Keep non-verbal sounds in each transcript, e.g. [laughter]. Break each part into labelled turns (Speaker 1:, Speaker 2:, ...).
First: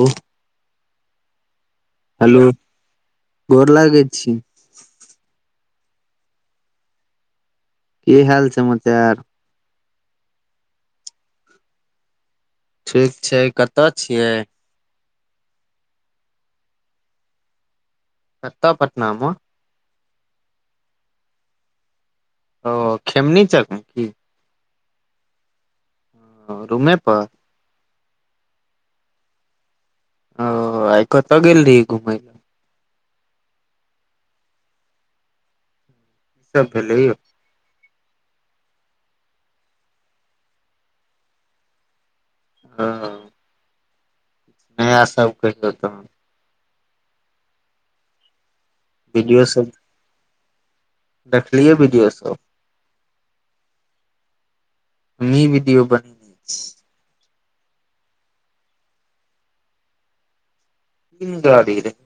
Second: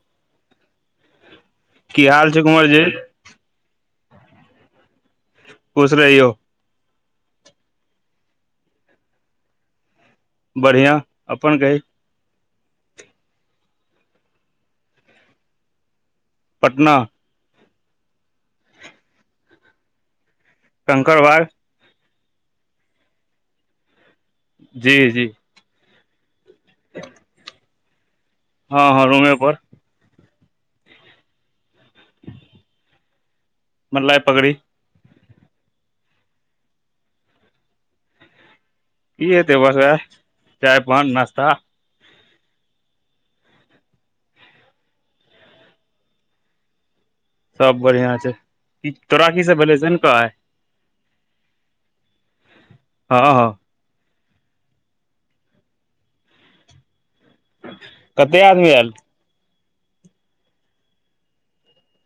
Speaker 1: ओ
Speaker 2: की हाल छै कुंवरजी?
Speaker 1: गर लागै छी।
Speaker 2: खुश रहियौ
Speaker 1: की हाल समाचार?
Speaker 2: बढ़िआँ अपन कही?
Speaker 1: ठीक छै, कतऽ छियै?
Speaker 2: पटना
Speaker 1: कत पटना म
Speaker 2: कंकड़वाग
Speaker 1: ओ खेमनी चकमे की
Speaker 2: जी जी
Speaker 1: ह रूमे पर
Speaker 2: हँ हँ रूमेप
Speaker 1: ओ आ कतऽ गेलल रहिये घुमै लऽ
Speaker 2: मतलए पकड़ी
Speaker 1: ई सभ भेल
Speaker 2: इहे देबे लऽ चाय पान नाश्ता भेल
Speaker 1: ह नया सभ कहि तय?
Speaker 2: सभ बढ़िआं छै।
Speaker 1: वीडियो
Speaker 2: तोराकी सभ
Speaker 1: सब
Speaker 2: भेलै से ने कहले
Speaker 1: देखलियै वीडियो सभ
Speaker 2: हँ हँ
Speaker 1: यही विडिओ बनने
Speaker 2: कतें आदमी आयल?
Speaker 1: [unintelligible]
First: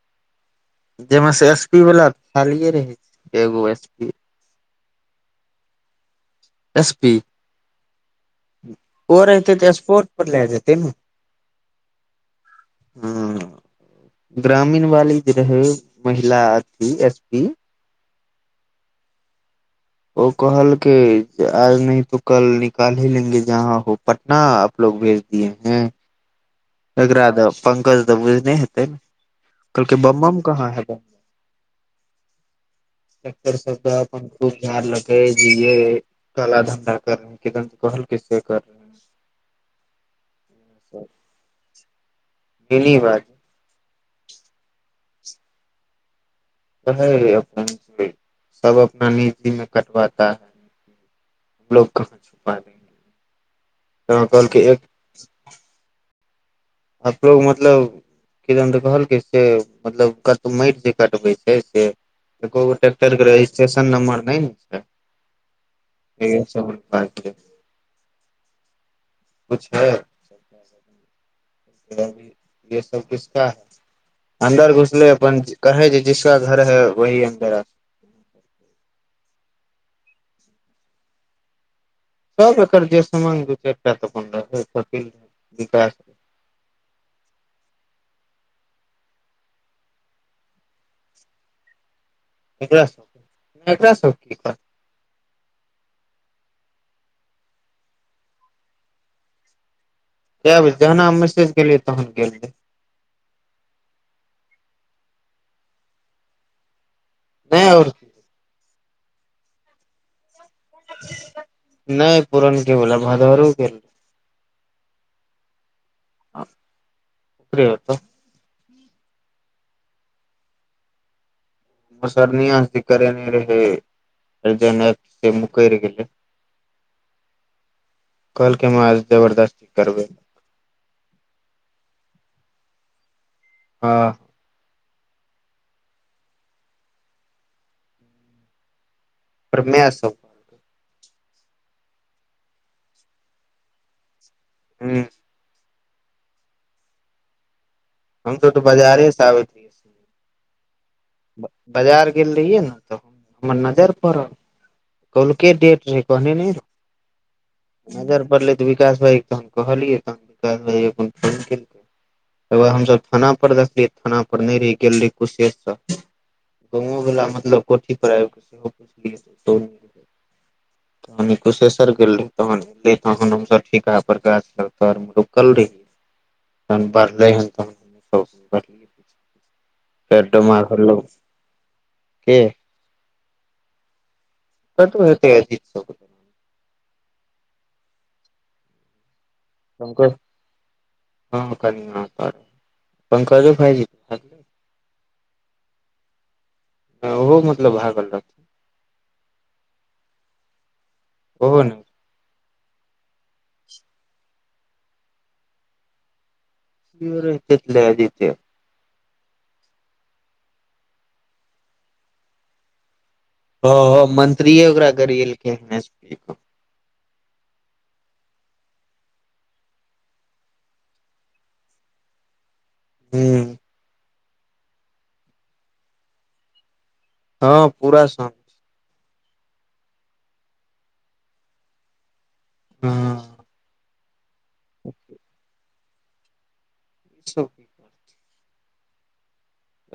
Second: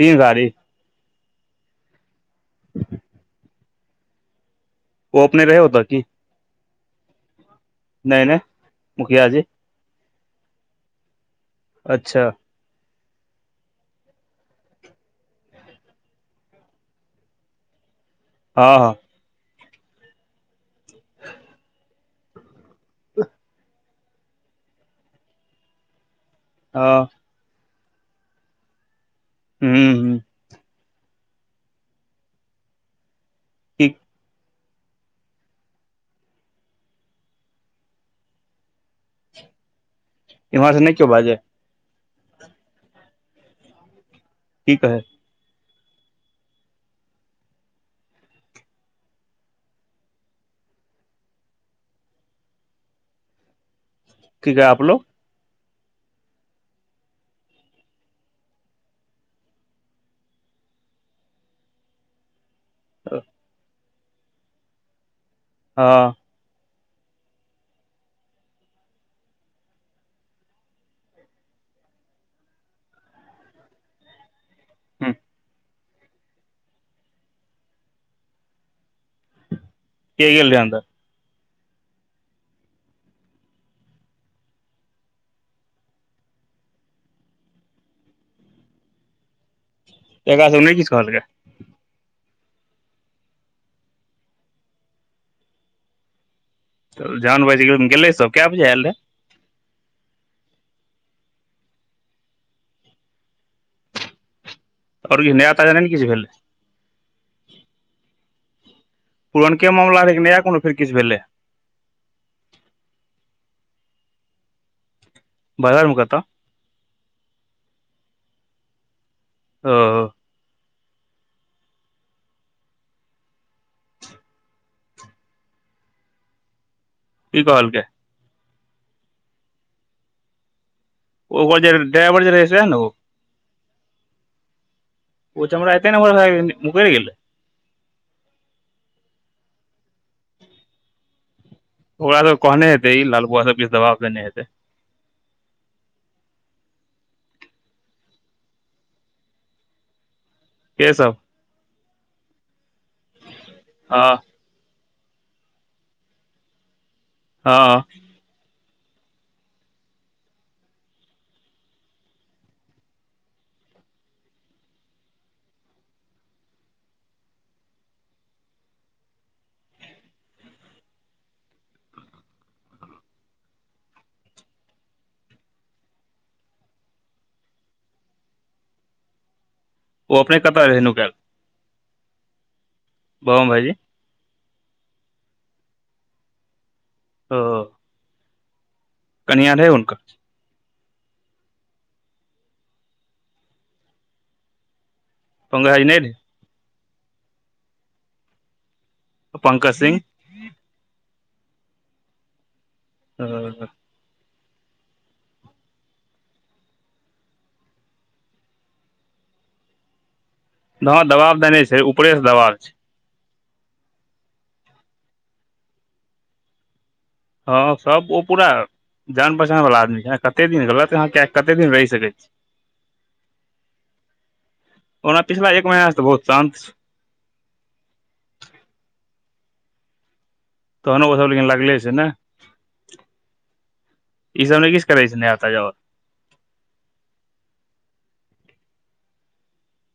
Speaker 2: तीन गाली
Speaker 1: जाहिमे से एसपीवाला खाली रहै छै, एगो एसपी।
Speaker 2: ओ अपने रहे होय ठाम की?
Speaker 1: एस पी
Speaker 2: नहि नहि
Speaker 1: ओ
Speaker 2: मुखिया जी
Speaker 1: एते तऽ स्पोर्ट पर लए जेते ने
Speaker 2: अच्छा
Speaker 1: हू ग्रामीण वाली जे रहै महिला एस पी
Speaker 2: हँ
Speaker 1: ओ कहल के आज नहि तऽ काल्हि निकालि लेत, जहाँ छै। पटना आपलोग गेल रहिए
Speaker 2: हँ
Speaker 1: एकरा तऽ पंकज तऽ बुझने हेते ने
Speaker 2: हूँ
Speaker 1: कहलक
Speaker 2: हूँ
Speaker 1: बमबम कहाँ हैत एक श
Speaker 2: की
Speaker 1: अपन [unintelligible] गलजारलकै जे ये काला धंधा करद कहल से करे
Speaker 2: इम्हार से नहि क्यो बाजे
Speaker 1: केली बात [unintelligible]
Speaker 2: की कहै
Speaker 1: कहे अपने सभ अपना निजी मे कटवातता है हमलोग कहाँ छुपा दंगे त
Speaker 2: की कहै
Speaker 1: कहलके एक [unintelligible]
Speaker 2: आपलोग
Speaker 1: आपलोग मतलब किदन तऽ कहलकै से मतलब कतहु माटि जे कटबै छै से ए
Speaker 2: हँ
Speaker 1: ट्रैक्टरके रजिस्ट्रेशन नम्बर नहि ने छै।
Speaker 2: हँ
Speaker 1: [unintelligible] छ है सभ भऽ गेल सब, किसकऽ छै? अन्दर घुसले
Speaker 2: हूँ
Speaker 1: अपन कहै। जिसका घर है वही अन्दर आ अच्छा
Speaker 2: के गेल रहे अंदर?
Speaker 1: सभ एकर जे समान दू चारिटा तऽ अपन रहे विकास
Speaker 2: एकरा सभ नहि किछु कहलकै
Speaker 1: वेहा एकरा सभ केँ कि दिक्कट
Speaker 2: तऽ जान बच गेल गेले सभ क बजे आयल रहे
Speaker 1: क्या बजे जहन हम मैसेज गेलियै तहन गेलिये
Speaker 2: ओर कि नया ताजा ने किछ भेलै
Speaker 1: नहि आओर
Speaker 2: पुरनके मामला रहै नया कोनो फेर किछ भेलै
Speaker 1: नहि पूरण के बोला भरवरो के रहे
Speaker 2: बाजारमे क तऽ
Speaker 1: ओकरे ओत
Speaker 2: ओ
Speaker 1: मुसरनी दी करे ने रहे से मुकैर गेले
Speaker 2: की कहलके
Speaker 1: कहलकै मार जबरदस्ती करबै
Speaker 2: ओकर जे ड्राइवर जे रहे से हेन ओ
Speaker 1: हँ
Speaker 2: ओ चमरा एते नम्हर भऽ गेले मुकरि गेलै
Speaker 1: परमे सब
Speaker 2: ओकरा सब कहने हेतै ई लाल बुआ सब किछु दबाब देने हेतै
Speaker 1: हूँ हम सब तऽ बाजारे से आबे तऽ [inaudible]
Speaker 2: के सब
Speaker 1: बाजार गेल रहियै ने तऽ हमर नजर
Speaker 2: हँ
Speaker 1: पड़ल कल के डेट रहै कहने ने
Speaker 2: हँ
Speaker 1: रहू नजर पड़ले विकास भाय तहन कहलियै तहन विकास फोन के लके ए हमसब थाना पर देखलियै थाना पर नहि रहि गेल रे कुशशेवर गाँवो वला मतलब कोठी पर आबि कऽ सेहो पुछलियै
Speaker 2: ह [inaudible]
Speaker 1: तहनी कुशेश्वर गेल रही तहने तहन हमस ठीका प्रकाश ल तर मे रुकल रहियै त बढ़ले हन त [inaudible]
Speaker 2: ओ
Speaker 1: पेड
Speaker 2: अपने
Speaker 1: मार
Speaker 2: कतऽ रहै नुकायल
Speaker 1: कि
Speaker 2: बम भायजी
Speaker 1: त तू [inaudible] होेतै अजीत सो
Speaker 2: ओ कनिया रहै उनका
Speaker 1: पंकज हँ कनिय ओत रहै पंकजो भाय जी
Speaker 2: पंकज भायजी नय रहै
Speaker 1: हं ओहो मतलब भागल रहथिन
Speaker 2: पंकज सिंह
Speaker 1: ओहो न
Speaker 2: ओ
Speaker 1: क्यो रहतै त लै जयतै
Speaker 2: हँ दबाब देने छै ऊपरेसँ दबाब छै
Speaker 1: हॅं मंत्रीए ओकरा गरेएलखै एस पी
Speaker 2: हँ सब ओ पूरा जान पहचान वला आदमी छै कते दिन गलत अहाँ कै कते दिन रहि सकैत छी
Speaker 1: हूँ
Speaker 2: ओना पिछला एक महिनासँ त बहुत शान्त छै
Speaker 1: हँ पूरा सँ
Speaker 2: तहनो ओसब लेकिन लागले छै ने
Speaker 1: हँ ई
Speaker 2: ई सब नय किछ करे छै ने नया ताजा अ
Speaker 1: अच्छा [inaudible]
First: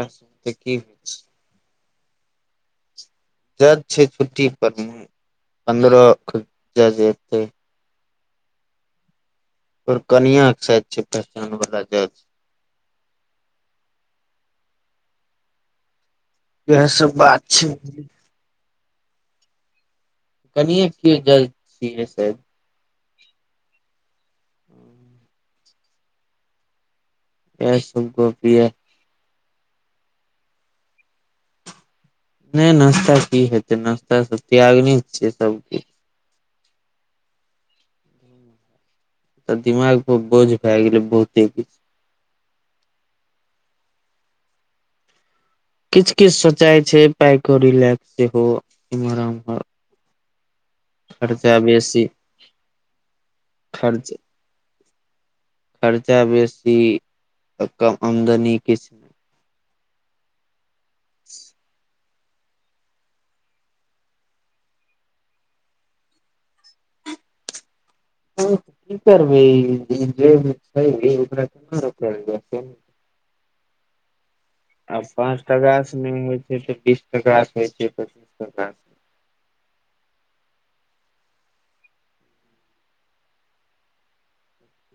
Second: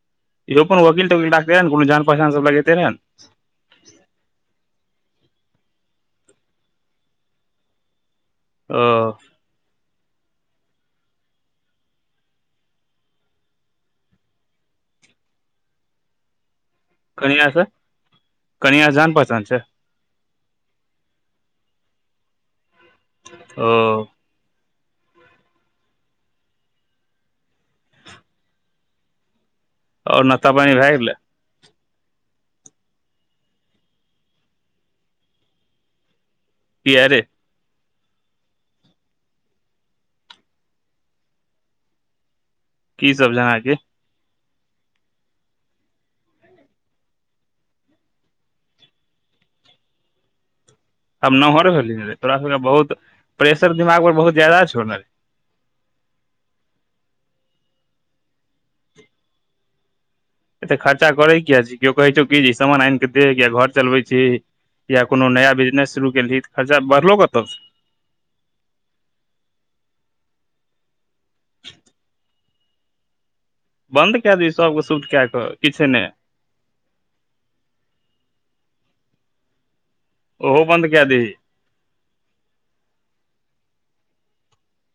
Speaker 1: एकरा सब के
Speaker 2: यो
Speaker 1: की
Speaker 2: अपन वकील
Speaker 1: होइ
Speaker 2: तकिल राखतेै ने कोनो जान पहचान सब लगेतै रहै न
Speaker 1: जज छै छुट्टी पर मे पन्द्रह के जज एतै
Speaker 2: औ
Speaker 1: ओकर कनिया के साइज छै पहचान वाला जच इएह सब बात
Speaker 2: कनिया से
Speaker 1: छै
Speaker 2: कनिया क जान पहचान छै
Speaker 1: कनिये के क्यो जज छियै सायद
Speaker 2: ओ
Speaker 1: यैह सब गप यै
Speaker 2: और नास्ता पानी भए गेलै
Speaker 1: नय न नाश्ता की हेतै नाश्ता सब त्यागने छियै सबकछु
Speaker 2: किया रे
Speaker 1: तऽ दिमाग पर बोझ भए गेलै बहुते किछ
Speaker 2: की सब जना कि
Speaker 1: किछ किछ सोचाय छै पाय कउरी लैक सेहो इम्हर आमहर
Speaker 2: हम नमहर भेलहि
Speaker 1: बेसी
Speaker 2: रे तोरा सबके बहुत प्रेशर दिमाग पर
Speaker 1: खर्च
Speaker 2: बहुत जादा छौ न रे
Speaker 1: खर्चा बेसी त कम आमदनी किछ
Speaker 2: एते खर्चा करै किया छी केओ कहौ छै की ज सामान आन कऽ दे य घर चलबै छी कियै कोनो नया बिजनेस शुरू केलही तऽ खर्चा बढ़लो कतौ स
Speaker 1: ह की करबै जे छै ओकरा केना रल [inaudible] जा
Speaker 2: बन्द कै दी सब
Speaker 1: आ पाँच टाकासँ नय होइ छै तऽ बीस टाकासँ होइ छै पच्चीस टाकासँ
Speaker 2: ओहो बन्द कै दही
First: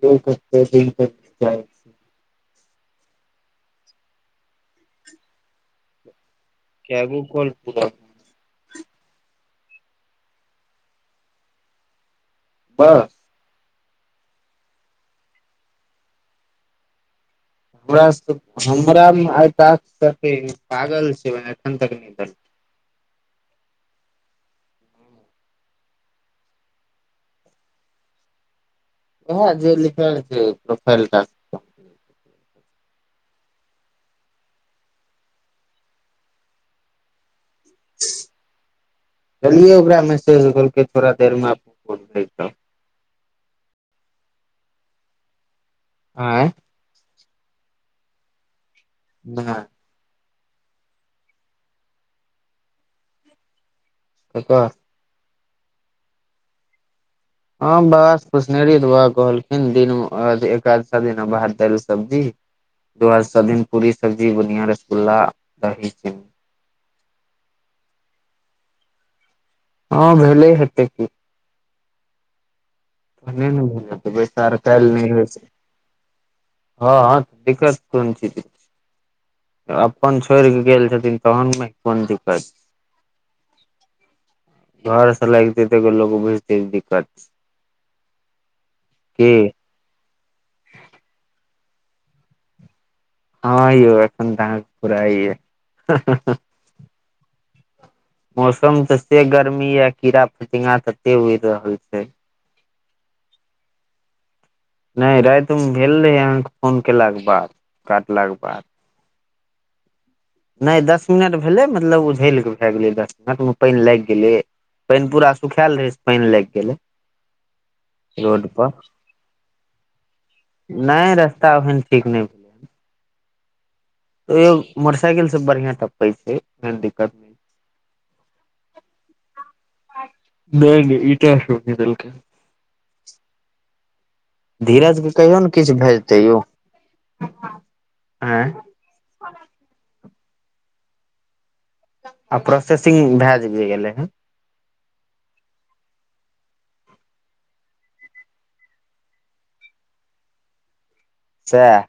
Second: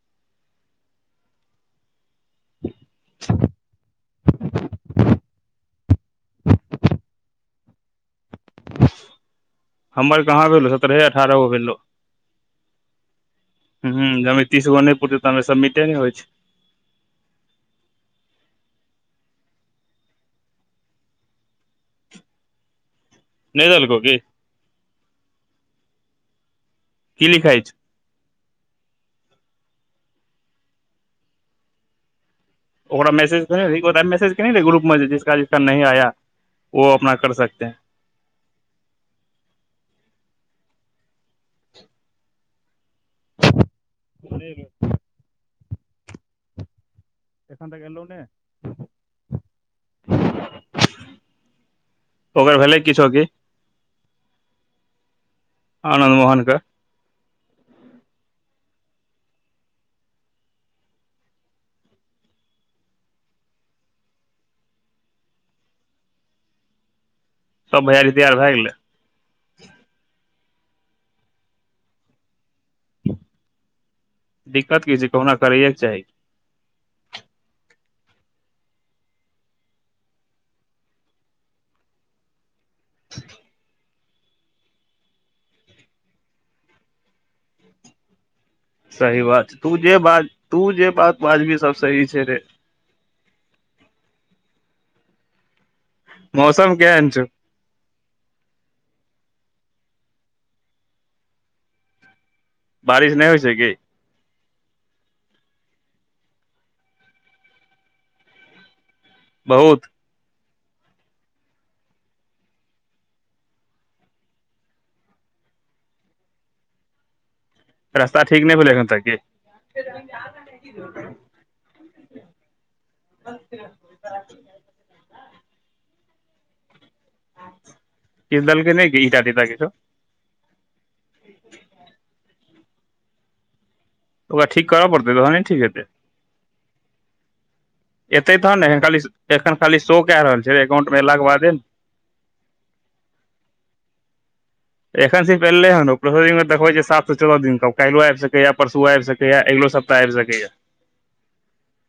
Speaker 1: द क दि [inaudible] न त जा
Speaker 2: [inaudible]
Speaker 1: कैगो कोल पूरा
Speaker 2: हमर कहाँ भेलौ सत्ररहे अठारह गो भेलो
Speaker 1: बाह
Speaker 2: हूँ जमे तीसगो नहि पुरतै तामे सबमिटे नहि होइ छै
Speaker 1: हमरा तऽ पसन्द रहे बात दाल सब्जि पागल छै एखन तक नहि दऽ
Speaker 2: नहि देलको की की लिखाइ छै
Speaker 1: हाँ जे लिखल छै प्रोफाइल टास्क [inaudible]
Speaker 2: ओकरा मैसेज देही मैसेज के नहि रहै ग्रुप मे जिसका जिसका नही आया वो अपना कर सकतेै है
Speaker 1: चल ओकरा मैसेजल थोड़ा देर मे
Speaker 2: त [inaudible]
Speaker 1: आँ य
Speaker 2: एखन तऽ गेल उ ने
Speaker 1: ना
Speaker 2: ओकर भेलै किछो की
Speaker 1: क्कर
Speaker 2: आनन्द मोहनके
Speaker 1: हँ बाबा कुछनेरी तऽ बाबा कहलखिन दिन एकादश दिन भात दालि सब्जी द्वादसा दिन पूड़ी सब्जी बुनिया रसगुल्ला दही चिन्नी
Speaker 2: सब भैयारी तैयार भए गेलै
Speaker 1: हँ भेले हेते कि हूं भेल बैसा आ
Speaker 2: दिक्कत
Speaker 1: कालल
Speaker 2: की
Speaker 1: नहि होइ
Speaker 2: कहुना
Speaker 1: छै
Speaker 2: करैएके चाही
Speaker 1: [unintelligible] हँ हँ दिक्कत कोन छी के अपन छोड़ कऽ गेल छथिन तहन ने कोन दिक्कत
Speaker 2: [inaudible]
Speaker 1: घर से लगते तै लोक भुजते दिक्कत छै
Speaker 2: सही बात तू जे बाज तू जे बात बाजबी सब सही छै रे
Speaker 1: हँौ एखन तऽ अहाँ के फुुरायऽ एऽ
Speaker 2: मौसम केहअन छौ
Speaker 1: मौसम तऽ ते गर्मी यऽ कीड़ा फतिंगा तते उड़ रहल छै
Speaker 2: बारिश नहि होइ छै की
Speaker 1: नहि रातिमे भेल रहै अहाँके फोन केलाक के बाद काटलाके बाद
Speaker 2: बहुत
Speaker 1: नहि दस मिनट भेलै मतलब उझल कऽ भए गेलै दस मिनटमे पानि लागि गेलै पनि पूरा सुखाल रहै छै पनि लागि गेले
Speaker 2: रास्ता ठीक नहि भेले एखन तऽ के
Speaker 1: नहि रस्ता ओहन ठिक नहि भेलै है ओयो मोटर साइकिल सब बढ़ियां टपे छै कोन दिक्कत
Speaker 2: किछदेल के नहि इटा तिटा किछु
Speaker 1: नहि नहि ईटा सबने देलके
Speaker 2: ओकरा ठीक करऽ
Speaker 1: धीरजके
Speaker 2: पड़तै
Speaker 1: कहियौ
Speaker 2: तहने
Speaker 1: ने
Speaker 2: ठीक
Speaker 1: किछु
Speaker 2: हेतै
Speaker 1: भेजतै यौ
Speaker 2: एतै
Speaker 1: आँय
Speaker 2: तहन ने एखन खाली एखन खाली शो कए रहल छै अकाउंट मे एयलाक के बादे ने
Speaker 1: आ प्रोसेसिंग भए जे गेलै हन
Speaker 2: एखन सिर्फ एले हन [inaudible] में देखबै छै सातसँ चौदह दिन काल्हि ओ आबि सकैये परसुओ आबि सकैये अगिलो सप् पैब सकैया
Speaker 1: सेह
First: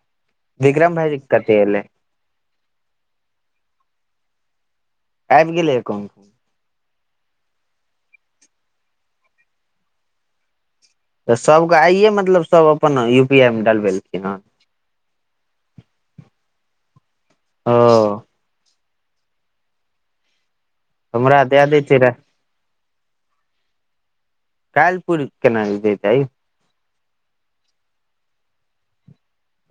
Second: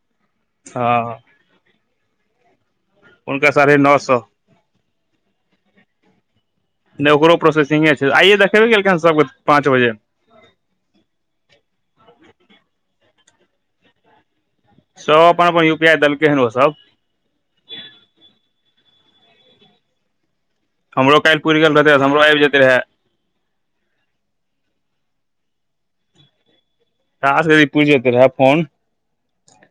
Speaker 1: विक्रम
Speaker 2: हँ
Speaker 1: भाइजी के कते एलै
Speaker 2: उनका साढ़े नओ सो
Speaker 1: आबि गेलै अकाउंट
Speaker 2: नहि ओकरो प्रोसेसिंगे छै आइयए देखेबे केलकै सभके पाँच बजे
Speaker 1: तऽ सभके आइए मतलब सब अपन यू पी आई मे डलबेलखिन हेन
Speaker 2: सब अपन अपन यू पी आइ देलकै हन ओ सब
Speaker 1: हाँ
Speaker 2: हमरो काल्हि
Speaker 1: हमरा
Speaker 2: पुर
Speaker 1: दए
Speaker 2: गेल रहतै
Speaker 1: दैते
Speaker 2: त
Speaker 1: रह
Speaker 2: हमरो आब जेतै रहे
Speaker 1: काल्हि पुरि केना जेतै तै
Speaker 2: टास्क क ई पूरि जेतै रहै फोन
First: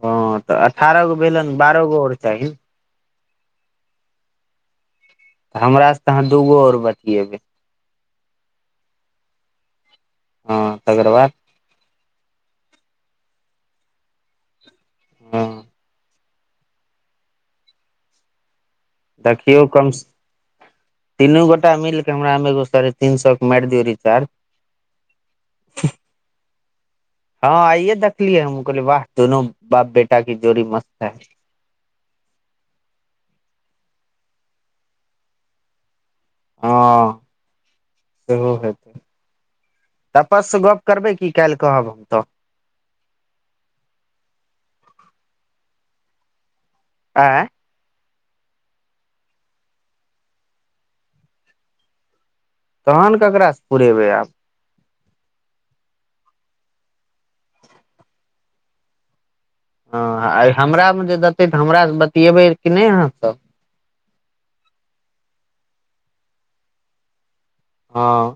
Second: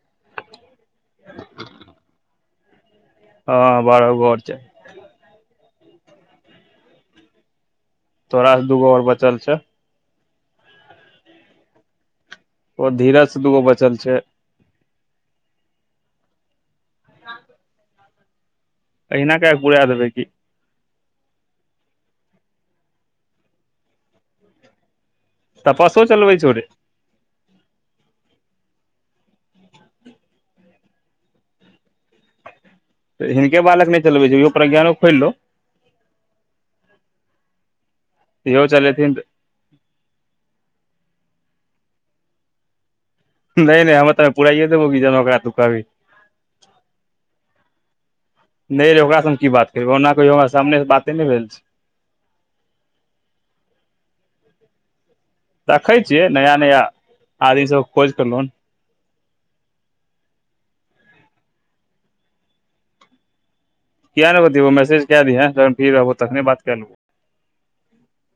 Speaker 1: हँ तऽ अठारह गो भेलन बारह गो और चाही
Speaker 2: हँ बारह गो और चाही
Speaker 1: तऽ हमरा से त अहाँ दूगो और बतियेबै
Speaker 2: तोरा से दूगो और बचल छै
Speaker 1: हं तकर बाद
Speaker 2: ओ धीरज से दूगो बचल छै
Speaker 1: हँ
Speaker 2: [inaudible] अहिना कए कऽ
Speaker 1: देखियौ
Speaker 2: पुरा
Speaker 1: कम
Speaker 2: देबै की
Speaker 1: तीनू गोटा मिलके हमरामे एगो साढ़े तीन सौ के मारि दियौ रिचार्ज
Speaker 2: तपस्यो चलबै छौ रे
Speaker 1: हँ आइये देखलिये हमहुं कहलियै वाह दोनो बाप बेटा की जोड़ी मस्त है
Speaker 2: तऽ हिनके बालक नहि चलबै छै ईहो प्रज्ञानो खोलि लौ
Speaker 1: ह सेहो
Speaker 2: इहो
Speaker 1: हेतै
Speaker 2: चलेथिन
Speaker 1: तपससँ गप करबै की काल्हि कहब हम त
Speaker 2: नहि नहि हम त ऐमे पुराइए देबौ कि जहन ओकरा तु कहभी
Speaker 1: आँय
Speaker 2: नहि रे ओकरासँ हम की बात करबै ओना कहियो हमरा सामने से बाते नहि भेल छै
Speaker 1: तहन ककरासँ पुरेबै आब
Speaker 2: देखै छियै नया नया आदमी सबके खोज के ल अन
Speaker 1: हँ आ इ हमरामे जे देतै तऽ हमरास से बतियेबै कि नहि अहाँसभ
Speaker 2: किया नै बतियैबौ मैसेज कय दिहै जखन फ्री रहबौ तखने बात कय लेबौ
Speaker 1: हँ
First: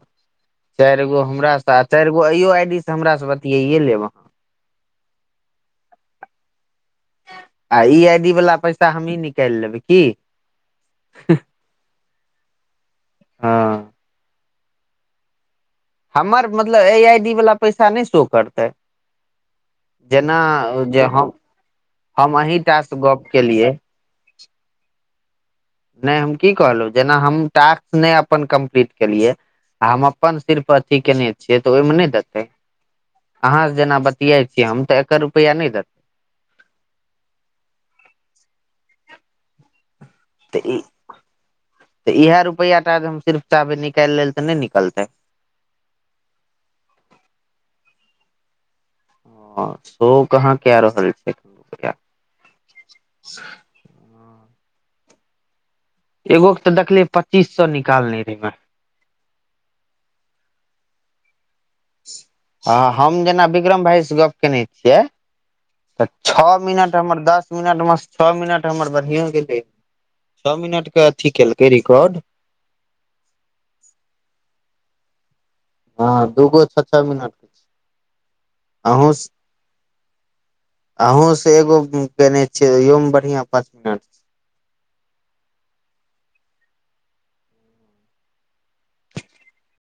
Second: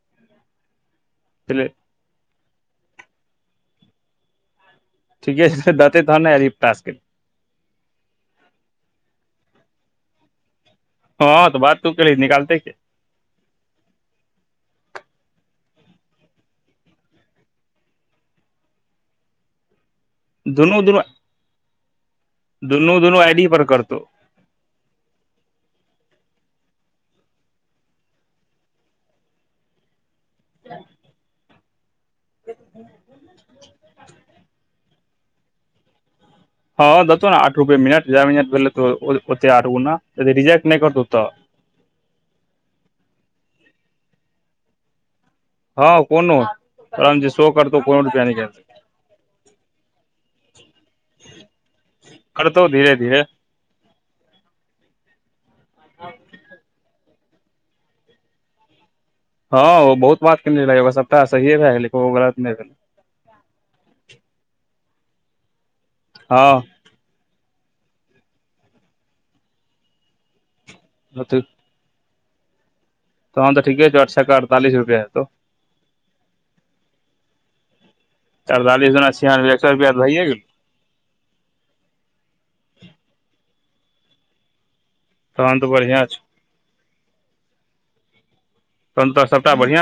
Speaker 1: चारि गो हमरा
Speaker 2: लेबो
Speaker 1: सँ आ चारि गो अइयो आई डी से हमरासँ बतियाए लेब अहाँ
Speaker 2: ठीके छै देतै त ने अरे इ टास्क
Speaker 1: आ ई आई डी वाला पैसा हमही निकालि लेबै की
Speaker 2: हँ तऽ बात तू केलही निकालतै के
Speaker 1: हँ हमर मतलब ऐ आई डी वाला पैसा नहि शो करतै जेना
Speaker 2: दुनू दुनू
Speaker 1: जे हम हम अहीं टा
Speaker 2: दुनू
Speaker 1: से
Speaker 2: दुनू
Speaker 1: गप
Speaker 2: आई डी पर
Speaker 1: केलियै
Speaker 2: करतौ
Speaker 1: नहि हम की कहलहुँ जेना हम टास्क नहि अपन कम्प्लीट केलियै आ हम अपन सिर्फ अथी केने छियै तऽ ओहिमे नहि देतै अहाँ से जेना बतियाइ छियै हम तऽ एकर रुपैया नहि देतै
Speaker 2: हँ देतौ ने आठ रुपए मिनट जाय मिनट भेल हेतौ ओते आठ गूणा यदि
Speaker 1: देतै
Speaker 2: रिजेक्ट
Speaker 1: तऽ
Speaker 2: नहि
Speaker 1: ई
Speaker 2: करतौ तऽ
Speaker 1: तऽ इएह रुपैया टा जे हम सिर्फ चाहबै निकालि लेल तऽ नहि निकलतै
Speaker 2: हँ कोनो तहन जे शो करतौ कोनो रुपैया निकाइल सकै
Speaker 1: हं शो कहाँ कय रहल छै
Speaker 2: करतौ धीरे धीरे
Speaker 1: एगो के तऽ देखलियै पच्चीस सौ निकालने रहे मे
Speaker 2: हँ ओ बहुत बात कैने यहै ओकर सप्ताह सहीए भै गेलै कोनो गलत नहि भेलै
Speaker 1: आ हँ हम जेना विक्रम भाइसँ गप्प कयने छियै तऽ छौ
Speaker 2: हँ
Speaker 1: मिनट हमर दस मिनट मे स छौ मिनट हमर बढ़ियां गेलै छौ मिनट के अथी केलकै रिकॉर्ड
Speaker 2: तहन त ठीके छौ आठ छक अड़तालीस रुपया हेतौ
Speaker 1: हँ दूगो छौ छौ मिनट
Speaker 2: अड़तालिस दुना छियानवे एक सौ रुपया त भए गेलौ
Speaker 1: अहूँसँ एगो कयने छियै इहोमे बढ़िआँ पाँच मिनट
Speaker 2: तहन तऽ बढ़ियां छै तहन तऽ सभटा बढ़िआं